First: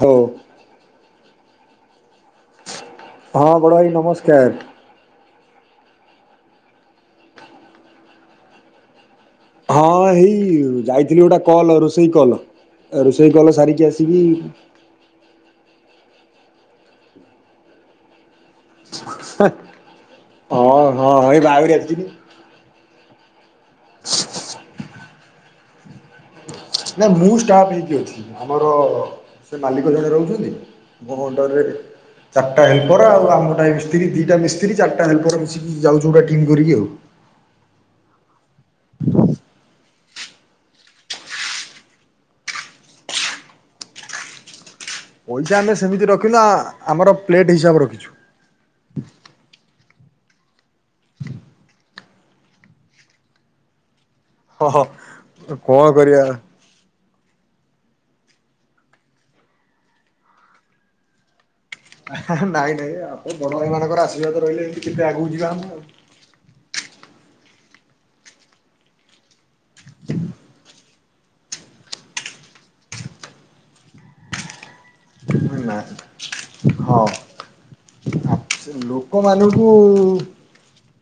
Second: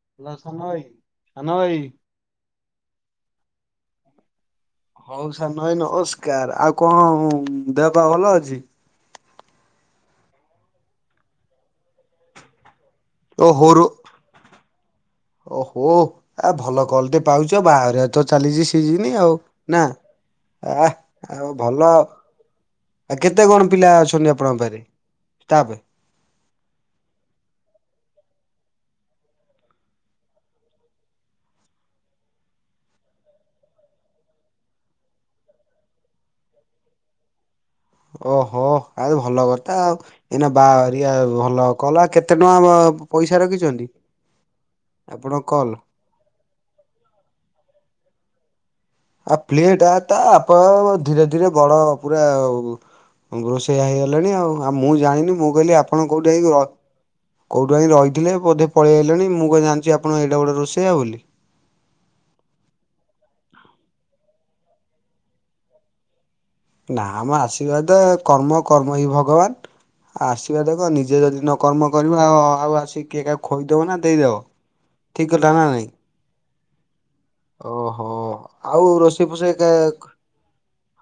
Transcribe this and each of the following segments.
ହଉ ହଁ ସାନ ଭାଇ ସାନ ଭାଇ ହଁ ବଡ଼ଭାଇ ନମସ୍କାର। ହଉ ସାନ ଭାଇ ନମସ୍କାର। ଆଉ କଣ ଦେହ ପା ଭଲ ଅଛି? ହଁ ଏଇ ଯାଇଥିଲି ଗୋଟେ କଲ୍ ରୋଷେଇ କଲ୍। ରୋଷେଇ ଓ କଲ ହୋରୁ ସାରିକି ଆସିକି ଓହୋ, ଆ ଭଲ କଲ୍ ଟେ ପାଉଚ ବାହାଘରିଆ ରେ ତ ଚାଲିଚି ସିଜିନି ଆଉ ନା। ହଁ ଆ ହଁ ଏଇ ଆଉ ବାହାଘରି ଭଲ ଆସିଥିଲି। ଆଉ। ଆ କେତେ କଣ ପିଲା ଅଛନ୍ତି ଆପଣଙ୍କ ପାଖରେ ଷ୍ଟାପେ? ନା ମୁଁ ଷ୍ଟାଫ୍ ହେଇକି ଅଛି। ଆମର ସେ ମାଲିକ ଜଣେ ରହୁଛନ୍ତି। ମୋ ଅଣ୍ଡର ରେ ଚାରିଟା ହେଲ୍ପର ଆଉ ଆମର ମିସ୍ତ୍ରୀ ଦୁଇଟା ମିସ୍ତ୍ରୀ ଚାରଟା ହେଲପର୍ ମିଶିକି ଯାଉଚୁ ଗୋଟ ଟିମ୍ କରିକି ଆଉ। ଓହୋ, ତାହେଲେ ଭଲ କଥା ଆଉ। ଏଇନା ବାହାଘରିଆ ଭଲ କଲ। ଆ କେତେ ଟଙ୍କା ପଇସା ରଖିଛନ୍ତି? ଆପଣ ପଇସା କଲ? ଆମେ ସେମିତି ରଖିନା, ଆମର ପ୍ଲେଟ୍ ହିସାବରେ ରଖିଚୁ। ଆ ପ୍ଲେଟ ଆ ତା ଆପଣ ଧୀରେ ଧୀରେ ବଡ ପୁରା ରୋଷେଇଆ ହେଇଗଲେଣି ଆଉ। ହଁ ଆଉ ହଁ। ମୁଁ ଜାଣିନି ମୁଁ କହିଲି କଣ ଆପଣ କରିବା କୋଉଠି ଏଇ ଗ କୋଉଠୁ ଆଇ ରହିଥିଲେ ବୋଧେ ପଳେଇ ଆଇଲେଣି ମୁଁ କଣ ଜାଣିଚି ଆପଣ ଏଡ଼େ ବଡ଼ ରୋଷେଇଆ ବୋଲି। ହେ ହେ ନାଇଁ ନାଇଁ ଆପଣ ବଡ ଭାଇ ମାନଙ୍କର ଆଶୀର୍ବାଦ ରହିଲେ ଏମିତି କେତେ ଆଗକୁ ଯିବା ଆମେ ଆଉ। ନା ମ ଆଶୀର୍ବାଦ କର୍ମ କର୍ମ ହିଁ ଭଗବାନ। ଆ ଆଶୀର୍ବାଦ କଣ ନିଜେ ଯଦି ନକର୍ମ କରିବ ଆଉ ଆସିକି କିଏ କାହାକୁ ଖୋଇଦେବ ନା ଦେଇଦେବ। ନା ହଁ। ଓହୋ। ଆକ୍ଚୁ ଆଉ ରୋଷେଇ ଫୋଷେଇ ଲୋକମାନଙ୍କୁ କେ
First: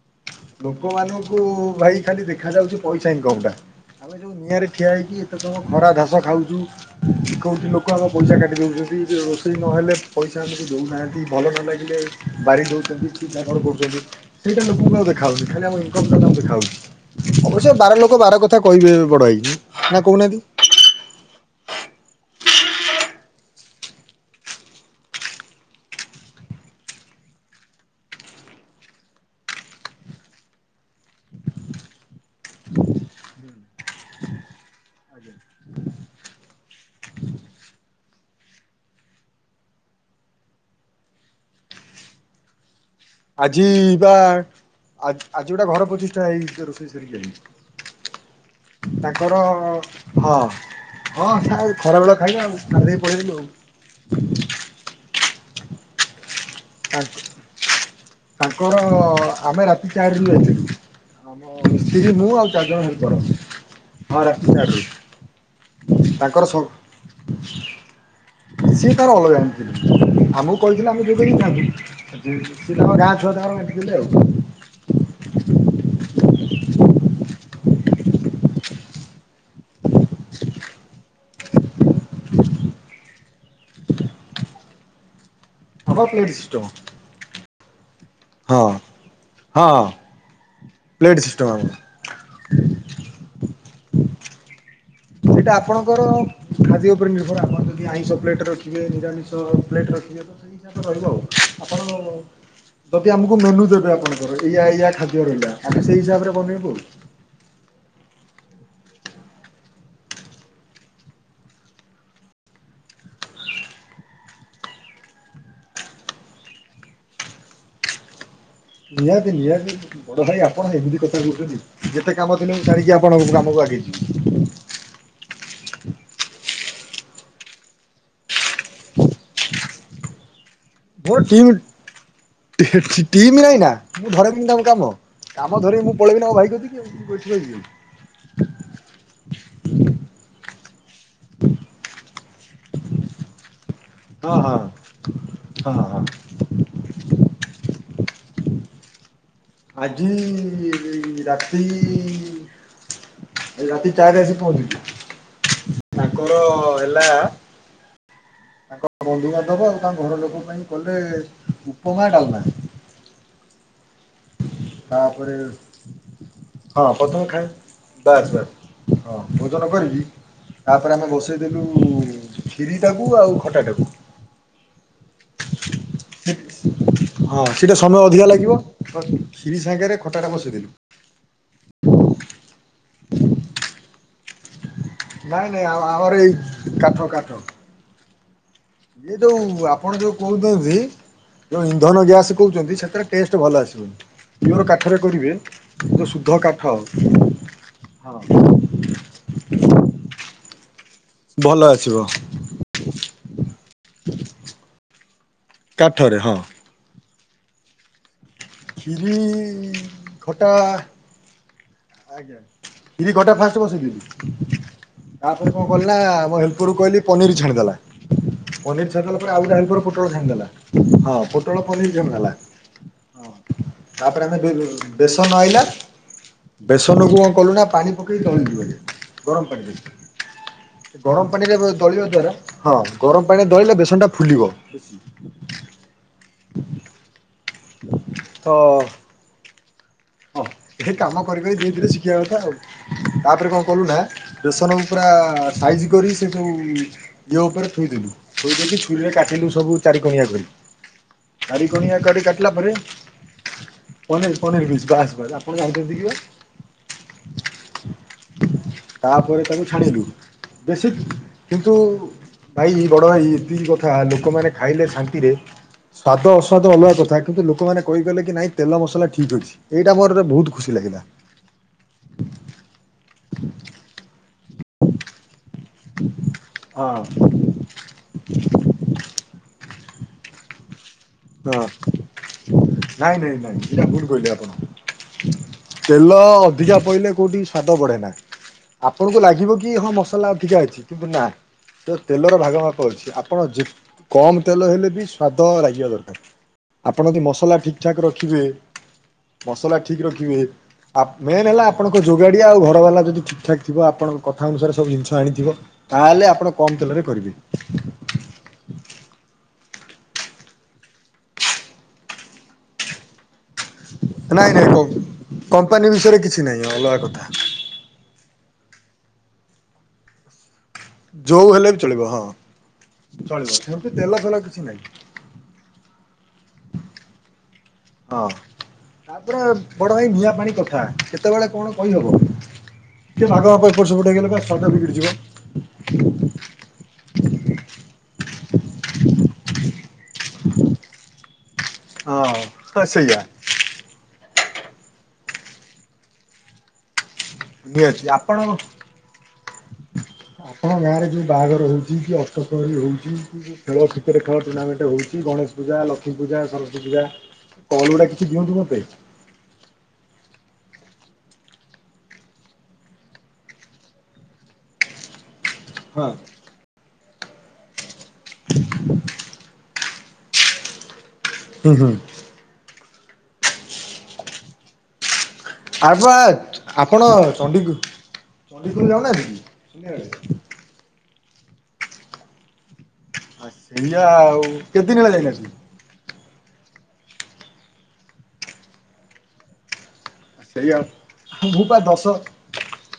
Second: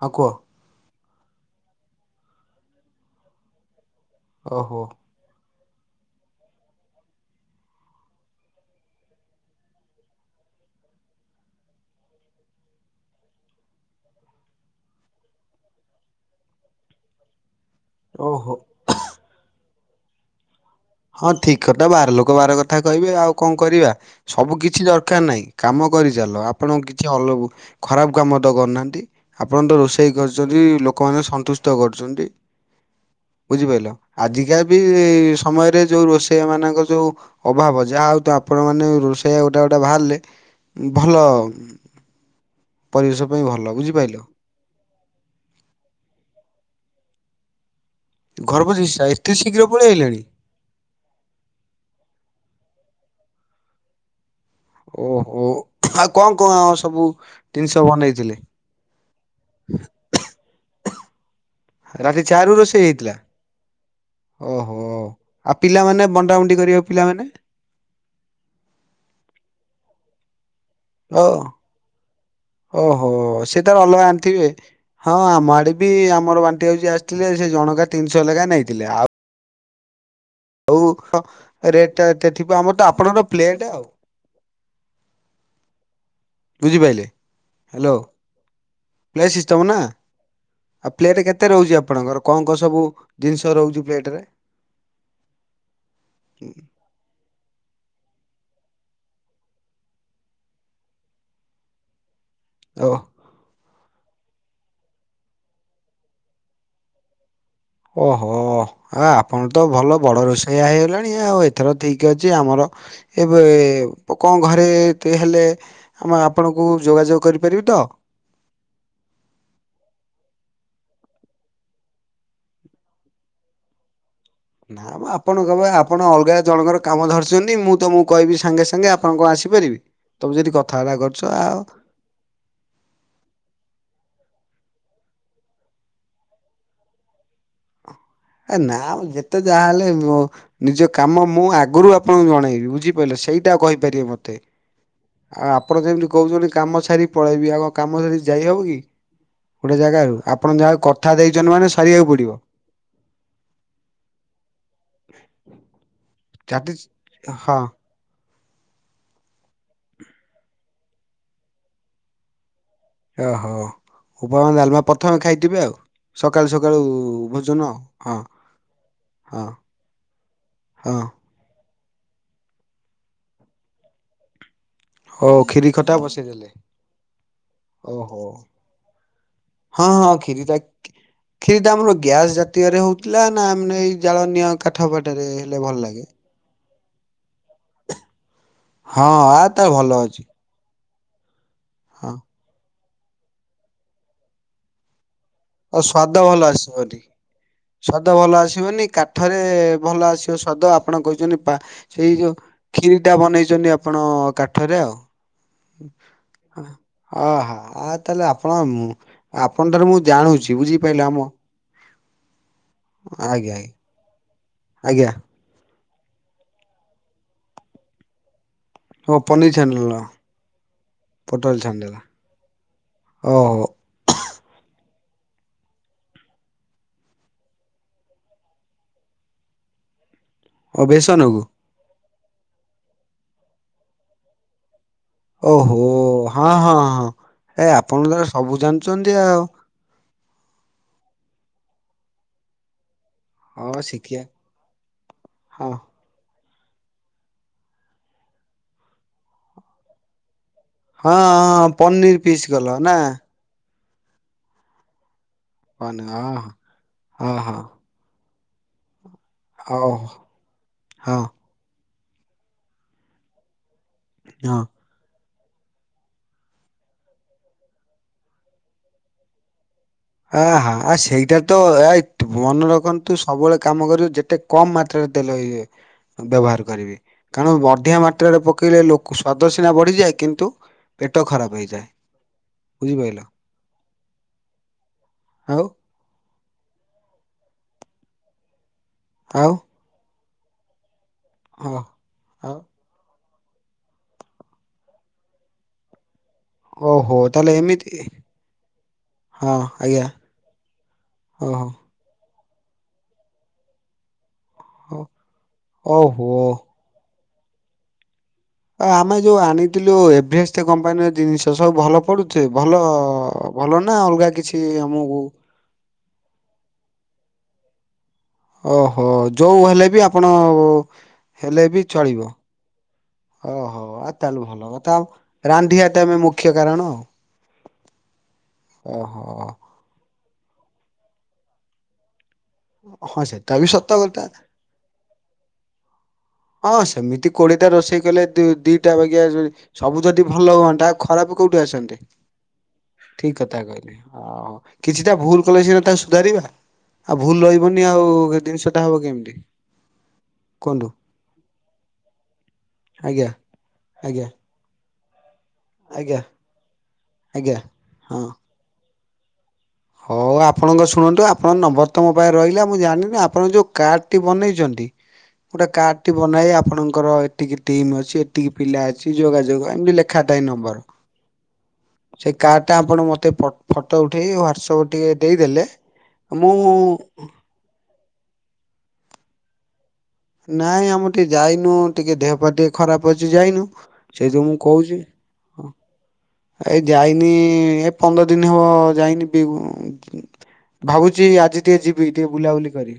ହଁ କୁହ। ଲୋକମାନଙ୍କୁ ଭାଇ ଖାଲି ଦେଖା ଯାଉଚି ପଇସା ଇନକମ୍ ଟା। ଆମେ ଯୋଉ ନିଆଁରେ ଓହୋ ଠିଆ ହେଇକି ଏତେ ସମୟ ଖରା ଧାସ ଖାଉଚୁ। କୋଉଠି ଲୋକ ଆମ ପଇସା କାଟି ଦଉଛନ୍ତି। ଯେ ରୋଷେଇ ନହେଲେ ପଇସା ଆମକୁ ଦଉନାହାନ୍ତି, ଭଲ ନ ଲାଗିଲେ ବାରି ଦଉଛନ୍ତି ଛି ଛାକରା କରୁଛନ୍ତି। ସେଇଟା ଲୋକଙ୍କୁ ଆଉ ଦେଖ୍ ଖାଲି ଆମ ଇନକମ୍ ଟା ତାଙ୍କୁ ଦେଖାଯାଉଚି। ଓହୋ। ନା କହୁନାହାନ୍ତି। ହଁ ଠିକ୍ କଥା ବାର ଲୋକ ବାର କଥା କହିବେ ଆଉ କଣ କରିବା। ସବୁ କିଛି ଦରକାର ନାହିଁ। କାମ କରିଚାଲ, ଆପଣଙ୍କୁ କିଛି। [unintelligible] ଖରାପ କାମ ତ କରୁନାହାଁନ୍ତି। ଆପଣ ତ ରୋଷେଇ କରୁଛନ୍ତି ଲୋକମାନେ ଙ୍କୁ ସନ୍ତୁଷ୍ଟ କରୁଛନ୍ତି। ବୁଝିପାରିଲ। ଆଜିକା ବି ସମୟରେ ଯୋଉ ରୋଷେଇଆ ମାନଙ୍କ ଯୋଉ ଅଭାବ, ଯାହା ହଉ ତ ଆପଣମାନେ ରୋଷେଇ ଗୋଟେ ଗୋଟେ ବାହାରିଲେ ଭଲ [inaudible] ପରିବେଶ ପାଇଁ ଆଜି ଭଲ ବା ବୁଝିପାରିଲ ଆଜି ଗୋଟାଏ ଘର ପ୍ରତିଷ୍ଠା ହେଇ ରୋଷେଇ ସାରିକି ଘର ଆସିଲି। ପ୍ରତିଷ୍ଠା ଏତେ ତାଙ୍କର ଶୀଘ୍ର ପଳେଇ ଆଇଲାଣି। ହଁ। ହଁ ତାଙ୍କର ଖରାବେଳ ଖାଇବେ ଆଉ ସାରିଦେଇକି ପଳେଇଆଇଲୁ ଆଉ ଓହୋ ଆଉ କଣ କଣ ସବୁ ତାଙ୍କ ଜିନିଷ ବନେଇଥିଲେ? ତାଙ୍କର ଆମେ ରାତି ଚାରିରୁ ଯାଇଥିଲୁ। ଆମ ମିସ୍ତ୍ରୀ ରାତି ମୁଁ ଆଉ ଚାରିରୁ ଚାରି ରୋଷେଇ ଜଣ ହେଇଥିଲା। ହେଲ୍ପର। ହଁ ରାତି ଓହୋ ଆଉ ପିଲାମାନେ ଚାରରୁ ତାଙ୍କର ବଣ୍ଟାବଣ୍ଟି ସ କରିବେ ପିଲାମାନେ ସିଏ ତାର ଅଲଗା ଆଣିଥିଲେ ଆମକୁ କହିଥିଲେ ଆମକୁ ଓ ଯୋଗେଇକି ନା ଆମ ଓହୋ ଗାଁ ଛୁଆ ସେ ତାର ତାରଥିଲେ ଅଲଗା ଆଉ ଆଣିଥିବେ। ହଁ ଆମ ଆଡେ ବି ଆମର ବାଣ୍ଟିବାକୁ ଯିଏ ଆସିଥିଲେ ସେ ଜଣକା ତିନିଶହ ଲେଖାଁ ନେଇଥିଲେ ଆଉ ରେଟଟା ଏତେ ଥିବ ତ ଆପଣଙ୍କର ପ୍ଲେଟ ଆଉ ହଉ ପ୍ଲିଜ। ବୁଝିପାରିଲେ ହ୍ୟାଲୋ। ହଁ ପ୍ଲେଟ୍ ସିଷ୍ଟମ ନା ହଁ ଆଉ ପ୍ଲେଟ୍ ସିଷ୍ଟମ୍ କେତେ ରହୁଛି ଆମର ଆପଣଙ୍କର? କଣ କଣ ସବୁ ଜିନିଷ ରହୁଛି ପ୍ଲେଟ୍ ରେ? ସେଇଟା ଆପଣଙ୍କର ଖାଦ୍ୟ ଉପରେ ନିର୍ଭର ଆପଣ ଯଦି ଆଇଁଷ ପ୍ଲେଟ ରଖିବେ ନିରାମିଷ ପ୍ଲେଟ୍ ରଖିବେ ତ ଯାକ ରହିବ ଆଉ ଆପଣ ଓ ଯଦି ଆମକୁ ମେନୁ ଦେବେ ଆପଣଙ୍କର ଏଇଆ ଏଇଆ ଖାଦ୍ୟ ରହିଲା ଆମେ ସେଇ ହିସାବରେ ବନେଇବୁ। ଓହୋ। ହ ଆପଣ ତ ଭଲ ବଡ଼ ରୋଷେଇଆ ହେଇଗଲାଣି ଆଉ ଏଥର ଠିକ୍ ଅଛି ଆମର ଏବେ ଲୋକଙ୍କ ଘରେ ଏତେ ହେଲେ ମୁଁ ଆପଣଙ୍କୁ ଯୋଗାଯୋଗ କରିପାରିବି ତ? ନିହାତି ନିହାତି। ବଡ ଭାଇ ଆପଣ ଏମିତି କଥା କହୁଛନ୍ତି ଯେତେ କାମ ଥିଲେ ଜାଣିକି ଆପଣ କାମକୁ ଆଗେଇବି ନା ମ ଆପଣ କହିବେ ଆପଣ ଅଲଗା ଜଣଙ୍କର କାମ ଧରିଛନ୍ତି ମୁଁ ତମକୁ କହିବି ସାଙ୍ଗେ ସାଙ୍ଗେ ଆପଣ କଣ ଆସିପାରିବେ ତମେ ଯେମିତି କଥାବାର୍ତ୍ତା କରୁଛ ଆଉ ଟିମ ନାହିଁ ନା ମୁଁ ଧରେଇବିନି ତାଙ୍କୁ କାମ କାମ ଧରେଇକି ମୁଁ ପଳେଇବିନା ମୋ ଭାଇ କତିିକି ଆଉ ବୁଝିଲ କି? ଆ ନା ଯେତେ ଯାହା ହେଲେ ନିଜ କାମ ମୁଁ ଆଗରୁ ଆପଣଙ୍କୁ ଜଣେଇବି ବୁଝିପାରିଲ ସେଇଟା କହିବି? ହଁ [unintelligible] ହଁ ହଁ ହଁ ପଳେଇବି ଆଗ କାମ ଛାଡିକି ଯାଇ ହବ କି? ଗୋଟେ ଆଜି ଜାଗାରୁ ଆପଣ ଯାହା କଥା ଦେଇଛନ୍ତି ରାତି ମାନେ ସରିବାକୁ ପଡିବ। ରାତି ଚାର ଆସି ପହଞ୍ଚଛି ତାଙ୍କର ଚାଟି ହେଲା। ହଁ ତାଙ୍କର ବନ୍ଧୁବାନ୍ଧବ ଆଉ ତାଙ୍କ ଘର ଲୋକ ପାଇଁ କଲେ ଉପମା ଡାଲମା ଓହୋ ଉପମା ଡାଲମା। ପ୍ରଥମେ ତାପରେ ଖାଇଥିବେ ଆଉ ସକାଳୁ ହଁ ସକାଳୁ ପ୍ରଥମେ ଖାଏ ଭୋଜନ ଆଉ ହଁ। ବାସ୍ ବାସ୍ ହଁ ଭୋଜନ କରିବି ହଁ ତାପରେ ଆମେ ବସ ସେ ଦେଲୁ ଖିରିଟାକୁ ଆଉ ଖଟାଟାକୁ। ହଉ କ୍ଷୀରି ଖଟା ବସେଇଦେଲେ ହଁ ସେଇଟା ସମୟ ଅଧିକା ଓହୋ। ଲାଗିବ ତ କ୍ଷୀରି ହଁ ସାଙ୍ଗରେ ହଁ ଖଟାଟା ଖିରିଟା ବସେଇଦେଲୁ କ୍ଷୀରି ଆମର ଗ୍ୟାସ ଜାତୀୟରେ ହଉଥିଲା ନା ଆମେ ଏଇ ଜାଳନୀୟ କାଠପାଠରେ ନାଇଁ ହେଲେ ନାଇଁ ଭଲ ଲାଗେ। ଆମର ଏଇ କାଠ କାଠ। ହଁ ଇଏ ଆ ତା ଯୋଉ ଭଲ ଆପଣ ଯୋଉ ଅଛି କହୁଛନ୍ତି? ଯେଉଁ ଇନ୍ଧନ ହଁ ଗ୍ୟାସ୍ କହୁଛନ୍ତି ସେଥିରେ ଟେଷ୍ଟ ଭଲ ଆସିବନି ତେଣୁ କାଠରେ କରିବେ ଆଉ ଯୋଉ ସ୍ୱାଦ ଶୁଦ୍ଧ ଭଲ କାଠ ଆସିବନି ସ୍ଵାଦ ଭଲ ହଁ ଆସିବନି କା ଥରେ ଭଲ ଆସିବ ସ୍ୱାଦ ଆପଣ କହୁଛନ୍ତି ପା ଭଲ ଆସିବ ସେଇ ଯୋଉ କ୍ଷିରି ଟା ବନେଇଛନ୍ତି ଆପଣ କାଠରେ ଆଉ କାଠରେ ହଁ ଓହୋ ଆ ତାହେଲେ ଆପଣ କ୍ଷୀରି ଆପଣ ଠାରୁ ମୁଁ ଖଟା ଜାଣୁଛି ବୁଝିପାରିଲ ଆମ ଆଜ୍ଞା ଦିଦି ଘଟା ଆଜ୍ଞା ଆଜ୍ଞା ଫାଷ୍ଟ ବସେଇ ଦିି ଆଜ୍ଞା। ଆପଣ କଣ କିଲ ନା ଆମ ହେଲ୍ପର କୁ କହିଲି ପନିର ଛାନିର ଛାଣି ଦେଲା। ପନିର ଓ ଛନିଦେଲା ପରେ ପନିର ଆଉ ଯା ଛାଣିଦେଲ ପୋଟଳ ଛନି ଦେଲା ହଁ ପୋଟଲ ପୋଟଳ ପନିର ଛାଣିଦେଲ ଛାଣିଦେଲା। ଓହୋ। ତାପରେ ଆମେ ବେସନ ଆଇଲା। ବେସନକୁୁ କଣ କଲୁ ନା ପାଣି ପକେଇ ଦଳିଲୁ ଗରମ ପାଣି ଓ ଦେଇ ଗରମ ବେସନକୁ ପାଣିରେ ଦଳିବା ଦ୍ଵାରା ହଁ ଗରମ ପାଣିରେ ଦଳିଲେ ବେସନ ଟା ଫୁଲିବ। ଓହୋ ହଁ ହଁ ହଁ ଏ ଆପଣ ତ ସବୁ ଜାଣିଛନ୍ତି ଆଉ। ହଁ ଏ କାମ କରିକରି ଦିଇ ଧୀରେ ଶିଖିବା କଥା ଆଉ। ତାପରେ କଣ ହଁ କଲୁ ଶିଖିବା ନା ସନ ପୁରା ହଁ। ସାଇଜ କରି ଇଏ ଉପରେ ଥୋଇଦଲୁ ଥୋଇ ଦେଇକି ଛୁରୀରେ କାଟିଲୁ ସବୁ ଚାରି କଣିଆ କରି। ହଁ ହଁ ଚାରି କଣିଆ ପନିର କରିକି ପିସ୍ କାଟିଲ କଲ ପରେ ନା ପନିର ପନିର ପିସ ବାସ [unintelligible] ଦେଖିବ। ପନିର ହଁ ହଁ ହଁ ତାପରେ ତାକୁ ହଉ ଛାଡିଲୁ ବେଶୀ ହଁ କିନ୍ତୁ ଭାଇ ବଡ଼ ଭାଇ ଏତିକି କଥା ଲୋକମାନେ ହଁ। ଖାଇଲେ ଶାନ୍ତିରେ ସ୍ଵାଦ ଅସ୍ୱାଦ ଅଲଗା କଥା କିନ୍ତୁ ଲୋକମାନେ କହିଗଲେ କି ନାଇଁ ତେଲ ମସଲା ଠିକ୍ ଅଛି। ଏଇଟା ମୋର ଆ ବହୁତ ହା ଖୁସି ଆ ଲାଗିଲା। ସେଇଟା ତ ଏ ମନେ ରଖନ୍ତୁ ସବୁବେଳେ କାମ କରିବୁ ଯେତେ କମ୍ ମାତ୍ରାରେ ଦେଲ ଇଏ ବ୍ୟବହାର ହଁ କରିବି କାରଣ ବଢିଆ ମାତ୍ରାରେ ପକେଇଲେ ଲୋକ ସ୍ୱାଦ ସିନା ବଢିଯାଏ କିନ୍ତୁ ପେଟ ଖରାପ ହଁ ହେଇଯାଏ ବୁଝିପାରିଲ। ଏଟା କୁଣ କହିଲେ ଆପଣ। ଆଉ। ତେଲ ଅଧିକା ପଇିଲଲେ କୋଉଠି ସ୍ଵାଦ ବଢେ ନାହି। ଆପଣଙ୍କୁ ଆଉ ଲାଗିବ କି ହଁ ମସଲା ଅଧିକା ହେଇଛି କିନ୍ତୁ ନା ହଁ ତ ତେଲର ଆଉ ଭାଗମାପ [unintelligible] ଆପଣ ଯେ କମ ତେଲ ହେଲେ ବି ସ୍ଵାଦ ଲାଗିବା ଦରକାର। ଆପଣ ଓହୋ ଯଦି ତାହେଲେ ମସଲା ଠିକ୍ ଏମିତି ଠାକ୍ ରଖିବେ ହଁ ମସଲା ଠିକ ଆଜ୍ଞା ରଖିବେ ଆପ ମେନ୍ ହେଲା ଓହୋ ଆପଣ ଯୋଗାଡିଆ ଅଉ ଘର ବାଲା ଯଦି ଠିକ ଠାକ ଆପଣଙ୍କ କଥା ଅନୁସାରେ ସବୁ ହଉ ଜିନିଷ ଆଣିଥିବ ତାହେଲେ ଓହୋ। ଆପଣ କମ୍ ତେଲରେ କରିବେ। ଆମେ ଯୋଉ ଆଣିଥିଲୁ ଏଭରେଷ୍ଟ କମ୍ପାନୀର ଜିନିଷ ସବୁ ଭଲ ପଡୁଛେ ଭଲ ଭଲ ନା ଅଲଗା ନାଇଁ କିଛି ନାଇଁ ଆମକୁ କମ୍ପାନୀ ବିଷୟରେ କିଛି ନାହିଁ ଅଲଗା କଥା। ଓହୋ ଯଉଁ ହେଲେ ବି ଆପଣ ହେଲେ ବି ଚଳିବ ଚଳିବ ଓହୋ ସେମିତି ଆ ତେଲ ଫେଲ ତାହେଲେ କିଛି ଭଲ ନାହିଁ କଥା ଆଉ। [unintelligible] ମୁଖ୍ୟ କାରଣ। ହଁ ଓହୋ। ତାପରେ ବଡ ଭାଇ ନିଆଁ ପାଣି କଥା କେତେବେଳେ କଣ କହିହବ? ହଁ ଟିକେ ସେଟା ଭାଗ ବି ମାପ ଏପଟ ସତ ସେପଟ କଥା ହେଇଗଲେ ସ୍ଵ୍ଵାଦ ବିଗିଡି ଯିବ। ହଁ ସେମିତି କୋଡିଟା ରୋଷେଇ କଲେ ଦି ଦିଟା ବାଗା ସବୁ ଯଦି ଭଲ ହୁଅନ୍ତା। ଖରାପ କୋଉଠି ଆସନ୍ତି ହଁ ହଁ ସେଇଆ ଠିକ ଅ ଏମିତି କିଛିଟା ଭୁଲ କଲେ ସିନା ତାକୁ ସୁଧାରିବା। ଆଉ ଭୁଲ ରହିବନି ନିହାତି ଆଉ ଆପଣ ଜିନିଷଟା ହବ କେମିତି? ଆପଣ କୁହନ୍ତୁ ଗାଁରେ ଯୋଉ ବାହାଘର ହଉଛି କି। [unintelligible] ହଉଛି ଆଜ୍ଞା ଖେଳ କ୍ରିକେଟ ଆଜ୍ଞା ଖେଳ ଟୁର୍ଣ୍ଣାମେଣ୍ଟ ହଉଛି ଗଣେଶ ପୂଜା ଲକ୍ଷ୍ମୀ ଆଜ୍ଞା ପୂଜା ସରସ୍ଵତି ଆଜ୍ଞା ପୂଜା କଲ ଗୁଡା ହଁ। କିଛି ଦିଅନ୍ତୁ ମୋତେ। ହଉ ଆପଣଙ୍କ ଶୁଣନ୍ତୁ ଆପଣଙ୍କ ନମ୍ବର ତ ମୋ ପାଖରେ ରହିଲା ମୁଁ ଜାଣିନି ଆପଣଙ୍କ ଯୋଉଁ କାର୍ଡ଼ଟି ବନେଇଛନ୍ତି। ଗୋଟେ କାର୍ଡ ହଁ। ଟି ବନାଇ ଆପଣଙ୍କର ଏତିକି ଟିମ୍ ଅଛି ଏତିକି ପିଲା ଅଛି ଯୋଗାଯୋଗ ଆମେ ବି ଲେଖାଥାଏ ନମ୍ବର। [inaudible] ସେଇ କାର୍ଡଟା ଆପଣ ମତେ ଫ ଫଟୋ ଉଠେଇ ହ୍ୱାଟସଆପ୍ ଟିକେ ଦେଇଦେଲେ ଆର୍ ବା ମୁଁ ଆପଣ ଚଣ୍ଡି ଚଣ୍ଡିଗଡ଼ ଯାଉନାହାନ୍ତି କି? ନାଇଁ ଆମର ଟିକେ ଯାଇନୁ ଟିକେ ଦେହ ପାତି ଖରାପ ଅଛି ଆ ଯାଇନୁ ସେଇଆ ଆଉ ସେଇଥି ମୁଁ କେତେ ଦିନ କହୁଛି ହେଲା ଯାଇନାହାନ୍ତି? ଏ ଯାଇନି ଏ ପନ୍ଦର ଦିନ ହେବ ଯାଇନି। ସେଇଆ ଭାବୁଛି ଆଜି ମୁଁ ଟିକେ ପା ଦଶ ଯିବି ଟିକେ ବୁଲାବୁଲି କରି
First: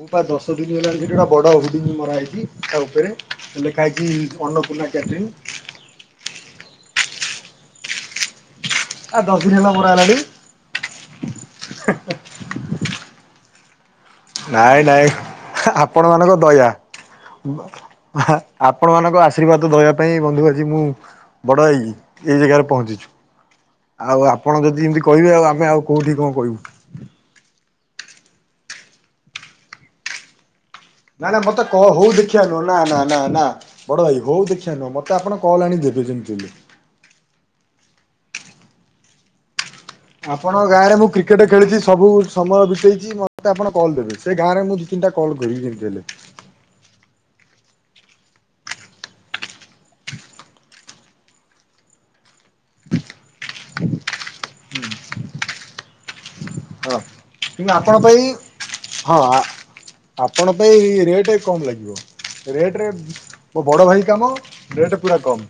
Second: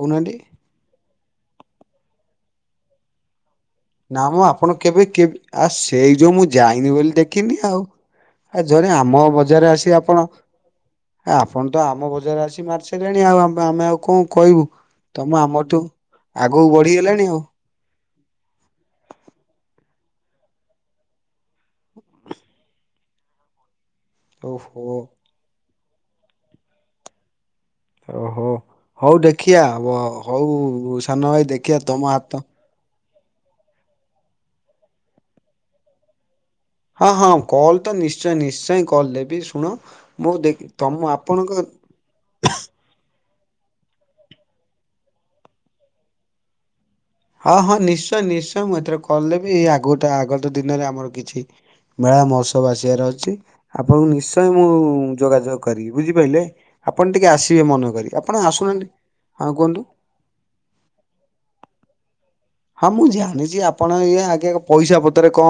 କହୁନାହାନ୍ତି। [unintelligible] ବଡ଼ ହୋଡିଙ୍ଗ ମରାହଇଛି ତା ଉପରେ ଲେଖା ହେଇଛି ଅର୍ଣ୍ଣପୂର୍ଣ୍ଣା କ୍ୟାଟ୍ରରିଂ। ଆଉ ସେଇ ଯୋଉ ମୁଁ ଯାଇନି ବୋଲି ଦେଖିନି ଆଉ। ଆ ଜଣେ ଆ ଆମ ଦଶ ଦିନ ବଜାରରେ ହେଲା ମରା ଆସି ହେଲାଣି ଆପଣ ଏ ଆପଣ ତ ଆମ ବଜାରରେ ଆସି ମାରି ସାରିଲେଣି ଆଉ ଆମେ ଆଉ କଣ? କହିବୁ। ନାଇଁ ନାଇଁ ତମ ଆମଠୁ ଆପଣ ମାନଙ୍କ ଆଗକୁ ଦୟା। ବଢିଗଲାଣି ଆଉ ଆପଣ ମାନଙ୍କ ଆଶୀର୍ବାଦ ଦୟା ପାଇଁ ବନ୍ଧୁ ଆଜି ମୁଁ ବଡ଼ ହେଇକି ଏଇ ଜାଗାରେ ପହଞ୍ଚିଛୁ। ଆଉ ଆପଣ ଯଦି ଓହୋ ଏମିତି କହିବେ ଆଉ ଆମେ ଆଉ କୋଉଠି କଣ କହିବୁ? ଓହୋ ହଉ ଦେଖିଆ ହଉ ନା ସାନ ନା ଭାଇ ମତେ କ ଦେଖିବା ହଉ ତମ ଦେଖିବା ହାତ ନୁହଁ ନା ନା ନା ନା ବଡ଼ ଭାଇ ହଉ ଦେଖିବା ନୁ ମୋତେ ଆପଣ କଲ୍ ଆଣିି ଦେବେ ଯେମିତି। ହଁ ହଁ କଲ୍ ତ ନିଶ୍ଚୟ ନିଶ୍ଚୟ କଲ ଦେବି ଶୁଣ ମୁଁ ଆପଣଙ୍କ ଦେଖି ଗାଁ ତମ ରେ ମୁଁ କ୍ରିକେଟ ଆପଣଙ୍କ ଖେଳିଛି ସବୁ ସମୟ ବିତେଇଛି ମତେ ଆପଣ କଲ୍ ଦେବେ ସେ ଗାଁରେ ମୁଁ ଦି ତିନଟା କଲ କରିକି ଯେମିତି ହେଲେ। ହଁ ହଁ ନିଶ୍ଚୟ ନିଶ୍ଚୟ ମୁଁ ଏଥିରେ କଲଦେବି ଏଇ ଆଗଟା ଆଗତ ଦିନରେ ଆମର କିଛି ମେଳା ମହୋତ୍ସବ ଆସିବାର ଅଛି ଆପଣଙ୍କୁ ନିଶ୍ଚୟ ମୁଁ ଯୋଗାଯୋଗ କରିବି ବୁଝିପାରିଲେ। ହଁ ଆପଣ ଟିକେ ଆସିବେ କିନ୍ତୁ ମନେକରିକି ପାଇଁ ଆପଣ ଆସୁନାହାନ୍ତି ହଁ କୁହନ୍ତୁ। ଆପଣ ପାଇଁ ରେଟ୍ କମ ଲାଗିବ। ରେଟରେ ହଁ ମୁଁ ଜାଣିଛି ମୋ ବଡ଼ ଆପଣ ଭାଇ ଇଏ କାମ ଆଗେ ରେଟ୍ ପୁରା କମ୍।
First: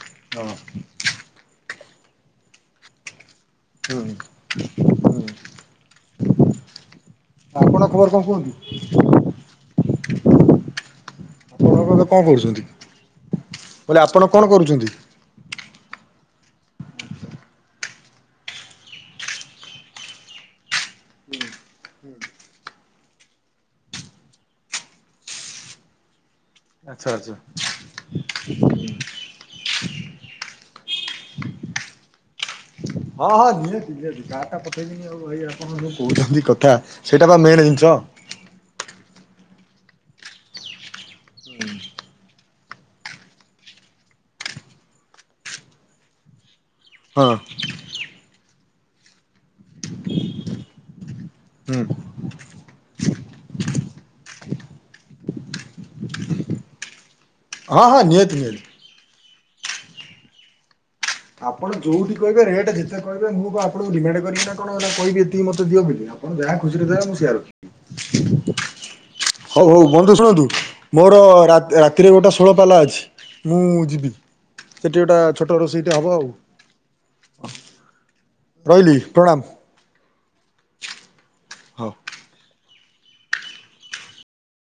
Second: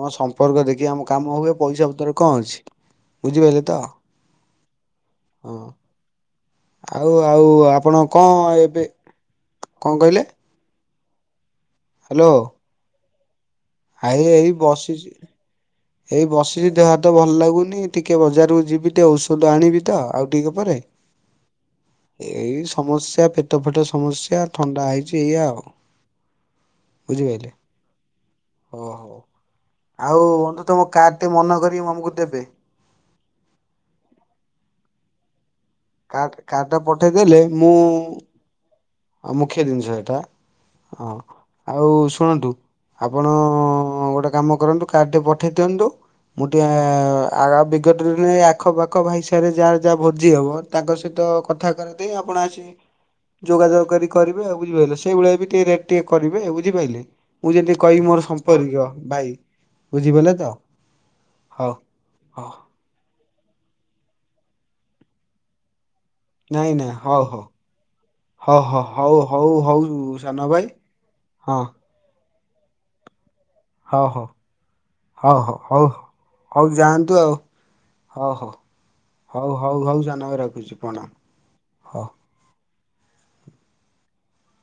ହଁ ସମ୍ପର୍କ ଦେଖି ଆମ କାମ ହୁଏ ପଇସା ପତର କଣ ଅଛି ବୁଝିପାରିଲେ? ତ ହୁଁ ହୁଁ। ହଁ। ଆଉ ଆଉ ଆପଣ କଣ ଏବେ କଣ କହିଲେ? ଆପଣ ଏ କଣ ହ୍ୟାଲୋ କରୁଛନ୍ତି ମୁଁ କହିଲି ଆଇ ଆପଣ ଏଇ କଣ କରୁଛନ୍ତି? ବସିଛି। ଏଇ ବସିଛି ଦେହହାତ ଭଲ ଲାଗୁନି ଟିକିଏ ବଜାରକୁ ଯିବି ଟିକେ ଔଷଧ ଆଣିବି ତ ଆଉ ଟିକେ ପରେ ହୁଁ ଏଇ ସମସଯ୍ୟା ପେଟ ଫେଟ ସମସ୍ୟା ଥଣ୍ଡା ହେଇଛି ଏଇଆ ଆଉ ଆଛା ଆଛା। ଓହୋ ଆଉ ତମ କାର୍ଡ଼ଟେ ମନକରି ମୁଁ ଆମକୁ ଦେବେ। [inaudible] କଣ ଗୋଟେ କାର୍ଡ କହୁଛନ୍ତି କାର୍ଡ କଥା ଟା ସେଇଟା ପଠେଇଦେଲେ ବା ମେନ୍ ଜିନିଷ। ଆ ମୁଖ୍ୟ ଜିନିଷ ହେଟା ହଁ ଆଉ ଶୁଣନ୍ତୁ? ଆପଣ ଗୋଟେ କାମ କରନ୍ତୁ, କାର୍ଡ଼ଟେ ପଠେଇ ଦିଅନ୍ତୁ। ମୁଁ ହଁ ଟିକେ [unintelligible] ଆଖ ପାଖ ଭାଇସିରେ ଯାହାର ଯାହା ଭୋଜି ହବ ତାଙ୍କ ସହିତ କଥା ହୁଁ କରେ ଦେଇ ଆପଣ ଆସି ଯୋଗାଯୋଗ କରି କରିବେ ଆଉ ବୁଝିପାଇଲ, ସେଇଭଳିଆ ବି ଟିକେ ରେଟ୍ ଟିକେ କରିବେ ଆଉ ବୁଝିପାରଲେ। ମୁଁ ଯେଦି ହଁ ହଁ କହିବି ମୋର ନିହାତି ନିହାତି। ସମ୍ପର୍କୀୟ ଭାଇ ବୁଝିପାଲେ ତ। ଆପଣ ହଉ ଯୋଉଠି କହିବେ ହଉ ରେଟ୍ ଯେତେ କହିବେ ମୁଁ କଁ ଆପଣଙ୍କୁ ଡିମାଣ୍ଡ୍ କରିବି ନା କଣ ଏଡା କହିବି ଏତିକି ମୋତେ ଦିଅ ବୋଲି ଆଉ। ଆପଣ ଯାହା ନାଇଁ ଖୁସିରେ ନାଇଁ ଦେବେ ମୁଁ ହଉ ସେୟା ରଖିବି, ହଉ ହଉ ହଉ ହଉ- ହଉ ବନ୍ଧୁ ସାନ ଶୁଣନ୍ତୁ? ଭାଇ ମୋର ହଁ ରା- ରାତିରେ ଗୋଟେ ଷୋଳ ପାଲା ଅଛି, ମୁଁ ହଉ ଯିବି ହଉ ସେଠି ଗୋଟେ ହଉ ଛୋଟ ହଉ ରୋଷେଇ ଏ ହଉ ହବ ଆଉ ହଉ ଯାଆନ୍ତୁ ଆଉ ହଉ ହଉ। ରହିଲି ପ୍ରଣାମ୍। ହଉ ହଉ ହଉ ସାନ ଭାଇ ରଖୁଛି ପଣ। ହୋଉ।